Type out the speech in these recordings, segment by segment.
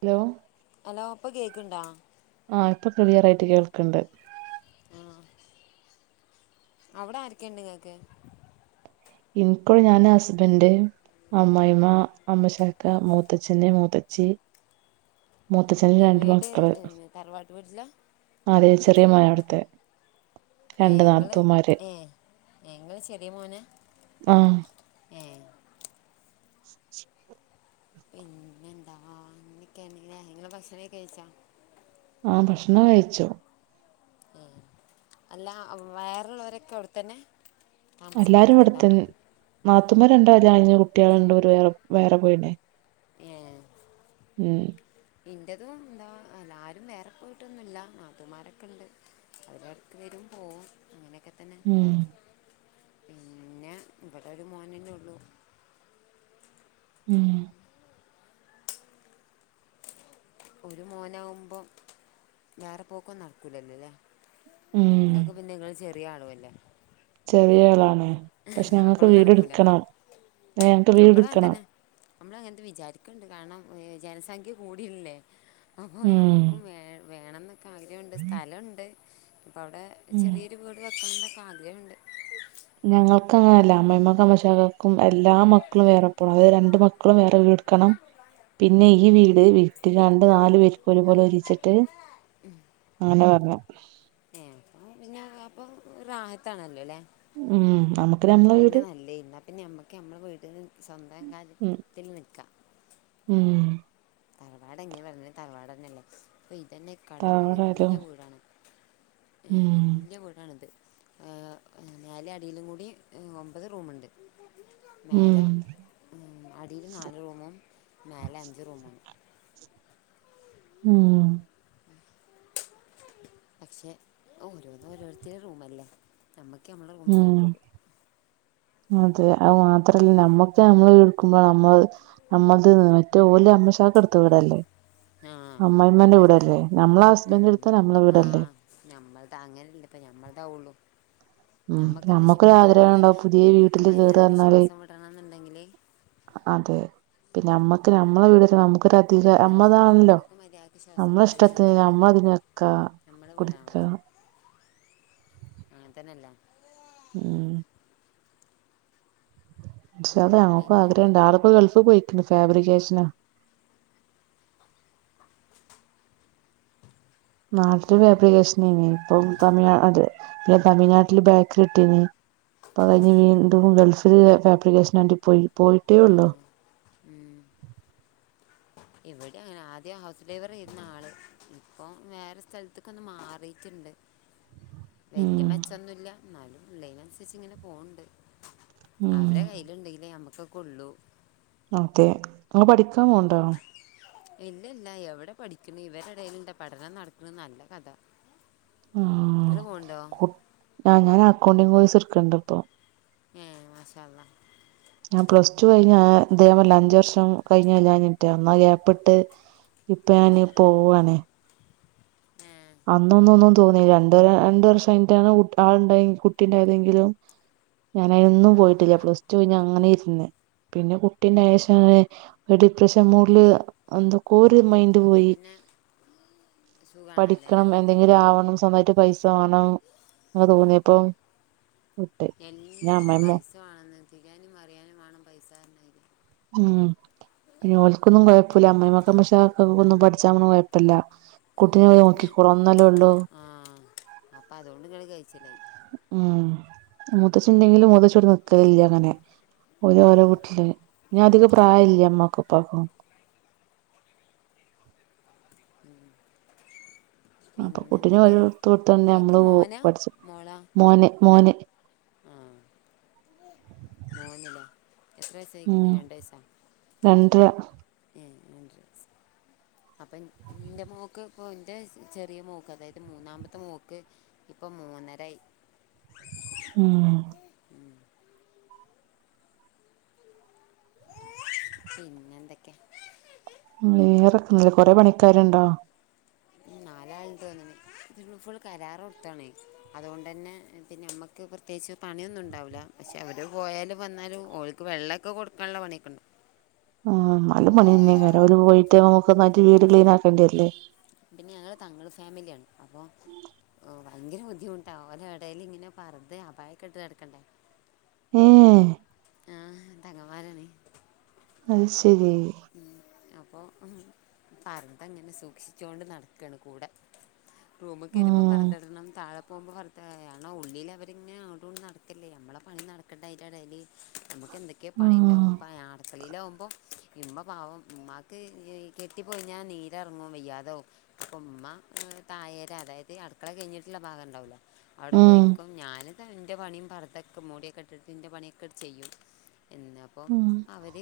Hello hello പ്പ കേക്ണ്ടോ? ആ ഇപ്പൊ ക്ലിയറായിട്ട് കേൾക്കണ്ട് ആഹ് അവടെ ആരക്കെയുണ്ട് നിങ്ങൾക്ക് ഇൻകൊള്ളു ഞാന ഹസ്ബന്റ് അ്മ്മായ്മ്മ അമ്മോശാക്ക മൂത്തച്ഛന് മൂത്തച്ച്ചി മൂത്തച്ഛന് ഏഹ് രണ്ട് വീട് മക്കള് ഉം, തറവാട്ട് വീട്ടിലാ അതെ ചെറിയമോനാ വ്ടുത്തെ ഏഹ് ങ്ങള് ഏ ഏ ങ്ങള് ചെറിയ മോനാ? ആഹ് ഏഹ് പിന്നെന്താ ങ്ങനെക്കെണല്ലേ ങ്ങള് ഭക്ഷണ കഴിച്ചോ? ആഹ് ഭക്ഷണം കഴിച്ചു ഏഹ് അല്ല വേറെ ള്ളോരൊക്കെ അവിടെത്തന്നെ താമസം മാറിട്ടുണ്ടോ? മാത്തുമാർരണ്ടാരാ ന്നി കുട്ടേള്ണ്ടോ ഓര് വേറെ പോ വേറെ പോയിട്ടണ്ട് ഏഹ് ഉം ഇന്റതും എന്താ അല്ല ആരും വേറെ പോയിട്ടൊന്നുല്ല നാത്തൂന്മാരൊക്കെണ്ട് ഓരേടക്കു വരും പോവും അങ്ങനെക്കെ തന്നെ ഉം പിന്നെ ഇവിടൊരു മോനന്നേ ഒള്ളു ഉം ഒരു മോനാവുമ്പം വേറെ പോക്കൊന്നും നടക്കൂലല്ലല്ലേ? ഉംഉ ഇങ്ങക്ക് പിന്നെ ഇങ്ങള് ചെറിയ ആളുഅല്ലേ? ചെറിയ ആളാണ് പക്ഷെ ഞങ്ങക്ക് അപ്പോഴും വീട് നടക്കൂല എടുക്കണം ഏ ഞങ്ങക്ക് വീട് നമ്മളും അങ്ങനെ എടുക്കണം തന്നെ നമ്മളങ്ങനത്തെ വിചാരിക്കണ്ട് കാരണം ജനസംഖ്യ കൂടിയല്ലേ? അപ്പോ ഉം ഞമ്മുക്കും വേ വേണംന്നൊക്കെ ആഗ്രഹോണ്ട് സ്ഥലോണ്ട് അപ്പോ അവടെ ഉം ചെറിയ ഒരുവീട് വെക്കണനൊക്കെ ആഗ്രഹണ്ട്. ഞങ്ങൾക്ക്ങ്ങനെല്ല അമ്മായ്മാക്കു അമ്മോഷാകാക്കും എല്ലാ മക്കളും വേറെപ്പോണം. അത് രണ്ട് മക്കളും വേറെ വീട് ക്കണം പിന്നെ ഈ വീട് വിറ്റ്ങ്ങാണ്ട് നാലു പേർക്ക് ഒരു പോലെ ഒര്യച്ചിട്ട് അങ്ങനെ പറഞ്ഞ ഏ അപ്പം പിന്നെ അപ്പം റാഹത്താണല്ലോ ല്ലേ? ഉം നമുക്ക് അ നമ്മളെ എന്നെ വീട് നല്ലേ ഇന്ന പിന്നെ ഞമ്മക്ക് നമ്മള വീട്ടല് സ്വന്തം ഉം കാര്യത്തിൽ നിൽക്കാം ഉം തറവാട് എങ്ങനെ പറഞ്ഞാലും തറവാടന്നെല്ലേ അപ്പൊ ഇതന്നെ തറവാട് തറവാടായാലും വല്ല്യയ വീടാണ്. ഏ ഉം വല്ല്യയ വീ ടാണത്. മേലെ അടിയിലും കൂടി ഒമ്പത് റൂമുണ്ട്. ഉം മേലെ. - അടീൽ നാല് റൂമും, മേലെ അഞ്ച് റൂമാണ്. ഉം. പക്ഷെ ഓരോന്ന് ഓരോരുത്തരെ റൂമല്ലെ? നമ്മക്ക് നമ്മളെ റൂമന്നെ ഉം കിട്ടൊള്ളൂ. അതെ അവ് മാത്രല്ല നമ്മുക്ക് നമ്മള എടുക്കുമ്പോ നമ്മള് അമ്മൾത് മറ്റേ ഓല അമ്മശാക്ക് എടുത്ത വിടല്ലേ? ആ അമ്മയിമ്മാന്റെ അത് ശാ വീടല്ലേ. നമ്മളെ ഹസ്ബൻഡ് എടുത്താ നമ്മളെ വീടല്ലേ? ഞമ്മൾതാ അങ്ങനെല്ലപ്പ ഞമ്മൾതാവൊള്ളു. ഉം നമുക്കന്ന്, നമ്മക്കൊരു ആഗ്രഹം മര്യാദയ്ക്ക് ഉണ്ടാവും പുതിയ നമുക്ക് വീട്ടില് കേറാ മര്യാദക്ക് പറഞ്ഞാല് ശ്വാസം വിടണം ന്നുണ്ടെങ്കില് അതെ. പിന്നെ നമ്മക്ക് നമ്മളെ വീട്, നമുക്കൊര ധിക അതാണ് അമ്മൾതാണല്ലോ? നമുക്ക് മര്യാദക്ക് ശ്വാസം നമ്മള ഇഷ്ടത്തിന് വിടണമെന്നുണ്ടെങ്കിലേ നമ്മള തിന് നിക്കാ നമ്മളെ വീടാവണം, അങ്ങൻതന്നെല്ലെ? ഉം. ഇൻഷാ അള്ളാഹ്. ഞങ്ങക്കും ആഗ്രഹണ്ട്. പിന്നെന്തൊക്കെയാ ആളിപ്പോ ഗൾഫ് പോയിക്ണ്. ഫാബ്രിക്കേഷനാ. നാട്ടില് പിന്നെ ഫാബ്രിക്കേഷനേനി. ഇപ്പം തമിഴ് അത് തമിഴ്നാട്ടില് ബേക്കറി ഇട്ടീനി. ഇപ്പൊ അത് കഴിഞ്ഞ് വീണ്ടും ഗൾഫില് ഫാബ്രിക്കേഷന് വേണ്ടി പോയി. ആ പോയിട്ടേയൊള്ളൂ. ഉം. ഇവടിം അങ്ങനെ, ആദ്യം ഹൗസ് ഡ്രൈവറേര്ന്നു ആള്. ഇപ്പൊ വേറെ സ്ഥലത്ത്ക് ഒന്ന് മാറീട്ടുണ്ട്. വല്യ ഉം മെച്ചൊന്നുല്ല. എന്നാലും ഇള്ളെനൻസരിച്ച് ഇങ്ങനെ പോവ്ണ്ട്. ഉം. ഓലെ കയ്യില്ണ്ടെങ്കിലേ നമുക്കൊക്കൊള്ളൂ. അതെ. ങ്ങള് പഠിക്കാൻ പോവ്ണ്ടോ? ഇല്ലല്ല. എവിടെ പഠിക്ക്ണ്, ഇവരെടേൽണ്ടൊ പഠനം നടക്ണ്. നല്ല കഥ. ആഹ് ഇങ്ങള് പോവ്ണ്ടോ? കു ആഹ്. ഞാൻ അക്കൗണ്ടിംങ് കോഴ്സ് ഇട്ക്ക്ണ്ട് ഇപ്പം ഏഹ്. മാഷാഅള്ളാഹ് ഞാൻ പ്ലസ്ടു കഴിഞ് അഹ് ഇത് ഞാൻ പർഞിലേ അഞ്ച് വർഷം കഴിഞ്ഞാ അന്നാ ഗ്യാപ്പിട്ട്. ഇപ്പ ഞാന് പോവാണ്. ഏ അന്നൊന്നും ഒന്നും തോന്നിലാ. രണ്ടര രണ്ട് വർഷം കഴിഞ്ഞിട്ടാണ് ആൾണ്ടായ കുട്ടീണ്ടായതെങ്കിലും. ഞാനയിനൊന്നും ആ ആ പോയിട്ടില്ല. പ്ലസ്ടു കഴിഞ്ഞങ്ങനെ ഇരുന്ന്. പിന്നെ കുട്ടിണ്ടായേഷാണ് ഒര് ഡിപ്രഷൻ മൂഡില് എന്തൊക്കൊ ഒരു മൈൻഡ് അപ്പോൾ പോയി. പിന്നെ സുഖമാണല്ലോ അല്ലേ പഠിക്കണം, എന്തെങ്കിലും ആവണം, സ്വന്തായിട്ട് പൈസ വാണം. അങ്ങ തോന്നിയേപ്പം എല്ലത്തിനും പൈസ വാണം. തിരിയാനും മറിയാനും വാണം പൈസാർഞ്ഞമാതിരി ഉം. പിന്നെ ഓൽക്കൊന്നും കുഴപ്പൂല്ല. അമ്മയ്മാക്ക് അമ്മോഷൻ കാക്കാക്കൊന്നും പഠിച്ചാൻ പോണ കൊയ്പ്പല്ല. ആഹ് അപ്പൊ പിന്നെ, ആഹ് അപ്പ അതോണ്ട് ഇങ്ങൾ കയ്ച്ചിലായി. ഉം. മൂത്തച്ചിണ്ടെങ്കിലും മൂത്തച്ചിവിടെ നിക്കലില്ലങ്ങനെ. ഓലോലെ വീട്ടില്. പിന്നധികം പ്രായല്ല്യ ഉമ്മാക്കുംപ്പാക്കും. ഉം. അപ്പൊ കുട്ടിനെ ഓലട്ത്ത് കൊടുത്താണ്ട് നിങ്ങൾക്ക് നമ്മള് പോവും മോനാ പഠിച്ച്. മോളാ മോന് മോന്. മോന്ലെ. എത്ര ഉം വയസായിക്ക്ന്ന് രണ്ട് വയസ്സോ? രണ്ടര. ഏഹ്. രണ്ടര വയസ് അപ്പം ഇൻ്റെ മോക്ക്, ഇപ്പോ ൻ്റെ ചെറിയ മോക്ക്, അതായത് മൂന്നാമത്തെ മോക്ക്. ഇപ്പം മൂന്നരായി. ഉം. ഉം. പിന്നെന്തൊക്കെ? വേറെ ക്ന്നില്ല. കൊറെ പണിക്കാര്ണ്ടോ? നാലാള്ണ്ട് തോന്ന്ണ്. ഇത് ഫുൾ കരാർ കൊടുത്താണെ അതോണ്ടന്നെ പിന്നെ നമ്മ ക്ക് പ്രത്യേകിച്ച് പണിയൊന്നും ഉണ്ടാവുലാ. പക്ഷേ അവര് പോയാലും വന്നാലും ഓൽക്ക് വെള്ളൊക്കെ കൊടുക്കാള്ള പണിയൊക്കെ ഉണ്ടാം ആഹ് ഇന്നാലും പണ്യെന്നെക്കാരം. ഓല് പോയിട്ട് നമുക്കൊന്നായ്ട്ട് വീട് ക്ലീൻ ആക്കണ്ടി വര്ല്ലേ പിന്നെ ഞങ്ങള് തങ്ങൾ ഫാമിലിയാണ് അപ്പം ഓഹ് ഭയങ്കര ബുദ്ധിമുട്ടാ. ഓലെ എടേല് ഇങ്ങനെ പർദ്ദേ അപായെ ഒക്കെട്ട് നടക്കണ്ടേ ഏഹ് ആഹ്. തങ്ങമ്മാരാണെ അത് ശരി ഉ അപ്പോൾ അപ്പ പറന്തങ്ങനെ സൂക്ഷിച്ചോൊണ്ട് നടക്കണ് കൂടെ റൂമിൽ കയറുമ്പോൾ ഉം ഫർദ്ദ ഇടണം താഴെ പോകുമ്പോൾ ഫർ ഇ ആണോ ഉള്ളിിൽ അവരിങ്ങനെോടുകണ്ട് നടത്തില്ലേ നമ്മളെ പണി നടക്കേണ്ടായില്ല ഡൈലി നമുക്ക് എന്തൊക്കെയോ പണി ഉം ഉണ്ടാവും അടുത്തയിലാകുമ്പോൾ ഉമ്മ പാവം ഉമ്മാക്ക് കെട്ടിപ്പോയിഞ്ഞാൽ നീരിറങ്ങും വയ്യാതോ ഉമ്മ തായേര അതായത് അടുക്കള കഴിഞ്ഞിട്ടുള്ള ഭാഗം ഉണ്ടാവലോ അവിടെ ഉം പോയിരിക്കും ഞാൻ എന്റെ പണിയും പറുതൊക്കെ മൂടിയൊക്കെ ഇട്ട് ഇന്റെ പണിയൊക്കെ ചെയ്യും എന്നപ്പം ഉം അവർ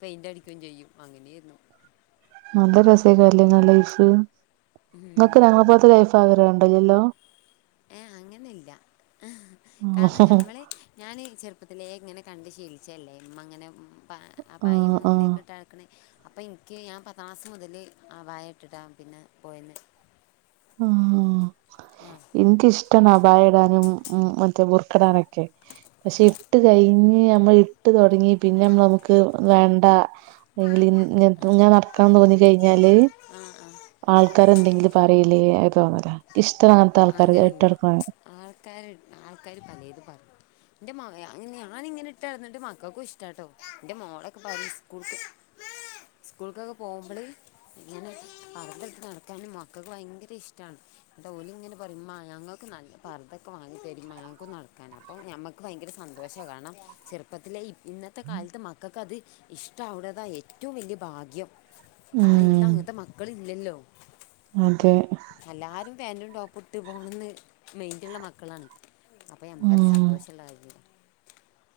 പെയിൻറ് അടിക്കുകയും ചെയ്യും അങ്ങനെരുന്നു നല്ല രസക്ക അല്ലേങ്ങ ലൈഫ് ഉം നിങ്ങൾക്ക് ഞങ്ങളൾ പോലത്തെ ലൈഫ് ആഗ്രഹം ഉണ്ടല്ലോ ഏഹ അങ്ങനല്ല കാരണം ആഹ് ഞമ്മള് ഞാൻ ഈ ചെറുപ്പത്തിലെ ഇങ്ങനെ കണ്ട് ശീലിച്ചല്ലേ ഇ അങ്ങനെ പ പായയും ആഹ് മൂടിയൊക്കെ ഇട്ട് ആക്കണേ അപ്പോം എനിക്ക് ഞാൻ പത്ത് ക്ലാസ്സ് മുതൽ ആ വായ ഇട്ടിട്ടാണ് പിന്നെ പോയന്ന് ആ ആ എനിക്ക് ഇഷ അഭായടാനും ഉ മറ്റേ മുറക്കടാനൊക്കെ പക്ഷെ ഇട്ട് കഴിഞ്ഞ നമ്മൾ ഇട്ട് തുടങ്ങി പിന്നെ നമുക്ക് വേണ്ട അല്ലങ്കിൽ ഞാൻ നടക്കന്ന് തോന്ന കഴിഞ്ഞാല് ആഹ ആഹ ആൾക്കാരെ എന്തെങ്കിലും പറയല്ലേ തോന്നല ഇഷ്ടം അങ്ങനത്തെ ആൾക്കാര് അങ്ങനെ എന്ത് ഇട്ടിടുക്ക ആൾക്കാർ ആൾക്കാാര് പലതു പറയും എന്റെ മ ഞാന ഇങ്ങനെ ഇട്ട് ഇടന്നിണ്ട് മക്കൾക്കും ഇഷ്ടാട്ടോ എന്റെ മോളൊക്കെ പറയ സ്കൂൾക്ക് സ്കൂൾക്കൊക്കെ പോകുമ്പോള ഇങ്ങനെ പറത്തടുത്ത് നടക്കാനും മക്കൾക്ക് ഭയങ്കര ഇഷ്ടമാണ് അ ഓല ഇങ്ങനെ പറയുംമ്പ ഞങ്ങൾക്ക് നല്ല പർുതൊക്കെ വാങ്ങി തരുമ്പോ ഞങ്ങക്കക്ക് നടക്കാന അപ്പ ഞമ്മുക്ക് ഭയങ്കര സന്തോഷം കാണണം ചെറുപ്പത്തിലെ ഇന്ന ഇത്തെ കാലത്ത് മക്കൾക്ക് അത് ഇഷ്ടവിടതാണ് ഏറ്റവും വലിയ ഭാഗ്യം ആണ ഇന്ന ഉം അങ്ങത്തെ മക്കൾ ഇല്ലല്ലോ അതെ എല്ലാരും പാാന്റും ടോപ്പും ഇട്ട് പോണംന്ന് മെയിന്റ്റുള്ള മക്കളാണ് അപ്പൊഞമ്മക്ക് അത് ഉം സന്തോഷം ഉള്ള കാര്യമല്ലെ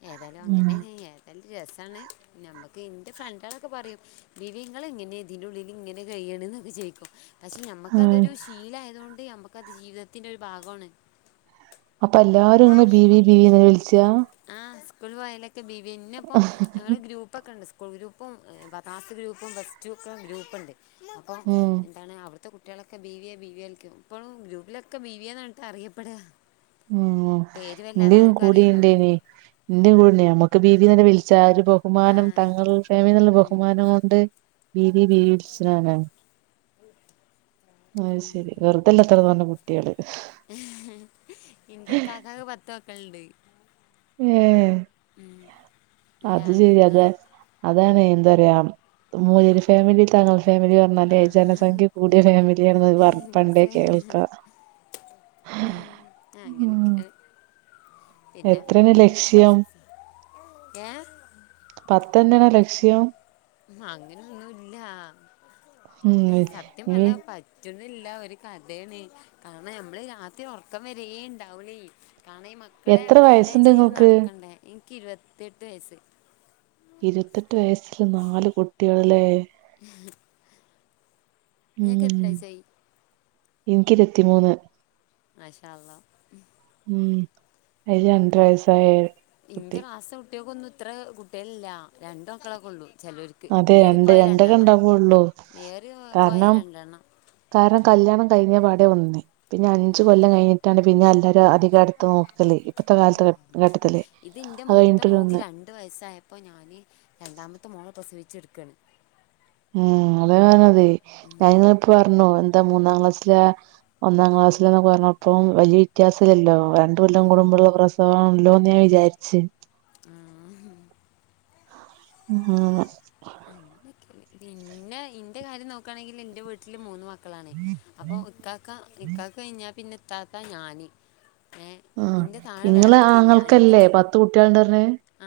ഏതായാലും ഉം അങ്ങനെയ ഏതായാലും രസമാണ് നമ്മുക്ക് എന്റെ ഫ്രണ്ട ആളൊക്കെ പറയും വിവങ്ങൾ എങ്ങനെ ഇതിനുള്ളിൽ ഇങ്ങനെ കഴിയണ എന്നൊക്കെ ചോയിക്കും പക്ഷെ ഞമ്മുക്ക ഉം അതൊരു ശീല ആയതുകൊണ്ട് നമുക്ക്ത് ജീവിതത്തിന്റെ ഒരു ഭാഗമാണ് അപ്പൊ എല്ലാരും ഇങ്ങനെ ബീവി താടിയിലൊക്കെ ബീവിെ വിളിച്ചാ ഇവരിക്കും ആ സ്കൂൾ പോയലൊക്കെ ബി ബ പിന്നെ ഇപ്പോൾ ഞങ്ങൾ ഗ്രൂപ്പ് ഒക്കെ ഉണ്ട് ഗ്രൂപ്പും ബദാസ് ഗ്രൂപ്പും ബസ് ടു ഒക്ക ഗ്രൂപ്പുണ്ട് അപ്പൾ ഉം എന്താണ് അവിടുത്തെ കു കുട്ടികളൊക്കെ ബീ വിിയ ബി വിിക്കും ഇപ്പോും ഗ്രൂപ്പിലൊക്കെ ബീ വിിയന്ന് പറഞ്ഞട്ട് അറിയപ്പെടുക ഉം പേര് വല്ലാതെ എന്തും ആർക്കും അറിയണ്ടാവില്ല കൂടണ്ടേന എന്റെ കൂടെന്നേ നമുക്ക് ബിബി തന്നെ വിളിച്ചാ പോ ആ ബഹുമാനം തങ്ങൾ ഫമിലിന്നുള്ള ഉം, ബഹുമാനം കൊണ്ട് രീതി വീളിച്ചിടാണ് ആഹ ശരി വെറുതല്ലാ ഇത്ര വന്ന കുട്ടികള് എന്റെ ഇക്കാക്ക് പത്ത് മക്കളുണ്ട് ഉം ഏ എൻ്റെ അത് ശരി ആങ്ങൾക്ക് അതെ അതാണ് എന്താ ഒരു പറയാ മൂലര് ഫാമിലി തങ്കൾ ഫാമിലി ആ മതേ ജനസംഖ്യ കൂടിയ ഫാമിലിയാണ പറ പണ്ടേ കേൾക്കാം ഉ ആ അങ്ങനെ ഒക്കെ എത്രാണ് ലക്ഷ്യം ഏ പത്തന്നണ ലക്ഷ്യം ഉം അങ്ങനെന്നുല്ലാ ഉം സത്യം ഇനി പറഞ്ഞ പ പറ്റന്നില്ല ഒരു കഥയാണ് കാരണം ഞമ്മള് രാത്രി ഒറക്കം വരേ ഉണ്ടാവൂലേ കാരണം ഈ മക്കളെ എത്ര മാനേജ് വയസ്സുണ്ട് ചെയ്ത് നിങ്ങൾക്ക് നടക്കണ്ടേ എനിക്ക് ഇരുപത്തി എട്ട് വയസ്സ് ഇരുപത്തെട്ട് വയസ്സില് നാല് കുട്ടികള് അല്ലെ ഉം നിങ്ങക്ക് എത്ര ഉം വയസായി എനിക്ക് ഇരുപത്തിമൂന്ന് മാഷ അള്ള ഉം അതില് രണ്ടര അപ്പം വയസ്സായ കുട്ടി ഇന്റെ ക്ലാസ കുട്ടിയക്ക് ഒന്ന് ഇത്ര കുട്ടികളില്ല രണ്ട് മക്കളൊക്കെ ഒള്ളൂ ചിലവര് ക്ക് അതെ രണ്ട് ഏറിപ്പോയൽ രണ്ടര രണ്ടെണ്ണം ഉണ്ടാവുള്ളൂ ഏറി പോയൽ കാരണം രണ്ടെണ്ണം കാരണം കല്യാണം കഴിഞ്ഞ പടെ ഒന്ന് പിന്നെ ആ അഞ്ച് കൊല്ലം കഴിഞ്ഞിട്ടാണ് പിന്നെ എല്ലരും അധികം അടുത്ത് നോക്കലേ ഇത് എന്റെ മൂത്ത കഴിഞ്ഞിട്ടൊരു മോക്ക് ഒന്ന് രണ്ട് രണ്ട് വയസ്സായപ്പോൾ ഞാന് രണ്ടാമത്തെ മോളെ പ്രസവിച്ചെടുക്കയാണ് ഉം അതേ അതെ ഞാനിങ്ങിപ്പോ പറഞ്ഞു എന്താ മൂന്നാം ക്ലാസ്സില ഒന്നാം ക്ലാസ്സിലാന്ന് പറഞ്ഞപ്പം വലിയ വ്യത്യാസം ഇല്ലല്ലോ ഉം. തുല്ലം കൂടുമ്പോള്ള പ്രസവാണല്ലോ എന്ന് ഞാൻ വിചാരിച്ചു ഉം അങ്ങനെ പിന്നെ എന്റെ കാര്യം നോക്കുകയാണെങ്കിൽ എന്റെ വീട്ടില് മൂന്ന് മ മക്കളാണേ അപ്പോൾ ഇക്കാക്ക ഇക്കക്ക് കഴിഞ്ഞാൽ പിന്നെ ഇത്താത്ത ഞാന് ഏഹ് ആഹ് ഇന്റെ താഴേ വേറെ ഇങ്ങളെ കുട്ടിയില്ല ആങ്ങൾക്കല്ലേ എന്റെമ്മ പത്ത്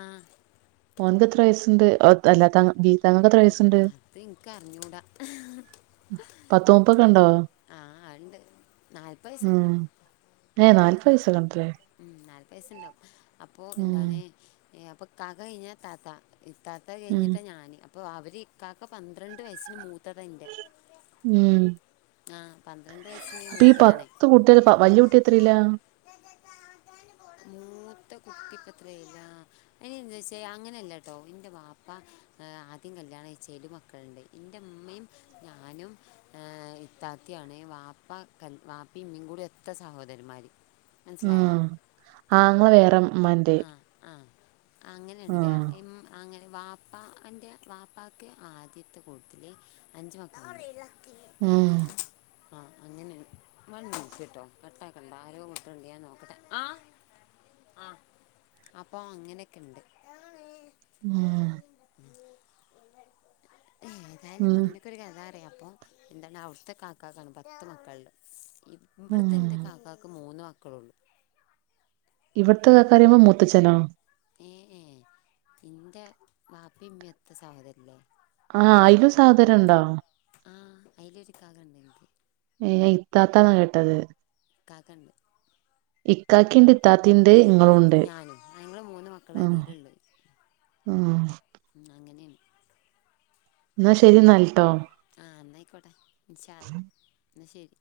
ആഹ് ഓൻക് എത്ര വയസുണ്ട് അല്ലാ ത തങ്ങൾക്ക് എത്ര ഇപ്പ വയസ്സുണ്ട് അത് എനക്ക് അറിഞ്ഞൂടാ ഇപ്പൊ കണ്ടോ ആഹ് അണ്ട് ഉം ഏ നാല്പ് വയസക്കെണ്ട്ല്ലേ ഉം നാല്പ് വയസുണ്ടാവും അപ്പോ ഉം എന്താണ് അപ്പൊ ഇക്കക കഴിഞ്ഞാ ഇതാത്ത ഇത്താത്ത ഉം കഴിഞ്ഞിട്ടാണ് ഞാന് അപ്പോൾ അവർ ഇക്കക്ക് പന്ത്രണ്ട് വയസ്സിന് മൂത്തതതിൻ്റെ ഉം ആഹ് പന്ത്രണ്ട് വയസ്സിന് മൂത്തതാണേ ഇ ക കുട്ടിയ വല്യ കുട്ടി എത്രല്ലാ മൂത്ത കുട്ടി ഇപ്പൊ എത്രയിലാ ഏയ്യ എന്ന് വച്ചാ അങ്ങനെയല്ല കേട്ടോ എന്റെ ബാപ്പ ആദ്യം കല്യാണം കഴിച്ചേൽ മക്ക മക്കളുണ്ട് എന്റെ ഉമ്മയും ഞാനും ഏ ഇത്താത്തിയാണ് വാപ്പ വാപ്പി ഇമ്മയും കൂടി എത്ര സഹോദരമാര് ഉം ആങ്ങള വേറെമാന്റെ ആ ആ അങ്ങനെയുണ്ട് ഇമ്മ അങ്ങനെ വാപ്പാ എൻ്റെ വാപ്പക്ക് ആദ്യത്തെ കൂടതില് അഞ്ച് മക്കള് ആഹ് ആഹ് അങ്ങനെ വൺ മിനിറ്റ് കേട്ടോ കട്ടാക്കണ്ട ആരോ മുട്ടണ് ഒണ്ട് ഞാൻ നോക്കട്ടെ ആ ആഹ് അപ്പൊ അങ്ങനെക്കെ ഇണ്ട് മ്മ് ഉം എന്തായലും അങ്ങനെ [unintelligible] റിയാം അപ്പം എന്തണ അവിടുത്തെ കാക്കാണ് പത്ത് മക്കള് ണ്ട് ഇവിടുത്തെ ഉം ൻ്റെ കാക്കക്ക് മൂന്ന് മക്കള ഉള്ളു ഇവിടത്തെ കാക്കാറിമ്പോ മുത്തച്ഛനോ ഏ ഏ ഇന്റെ ബാപ്പിമ്മത്തെ സഹോദരല്ലേ ആഹ് അയ്‌ലും സഹോധരൻ ഉണ്ടോ ആഹ് അയ്‌ല് ഒരു ഇക്കാക്കണ്ടേനി ഏ ഇത്താത്താ കേട്ടത് ക്കാകണ്ട് ഇക്കാക്കി ഇണ്ട് ഇത്താത്തിണ്ട് ഇങ്ങളുണ്ട് ഞാനും ഞങ്ങൾ മൂന്ന് മക്കൾ ഉം ഉം അങ്ങനെണ് ന്നാ ശരി എന്നാല് ട്ടോ ആഹ് ന്നായിക്കോട്ടെ ഇന്ഷാ അള എന്ന ശരി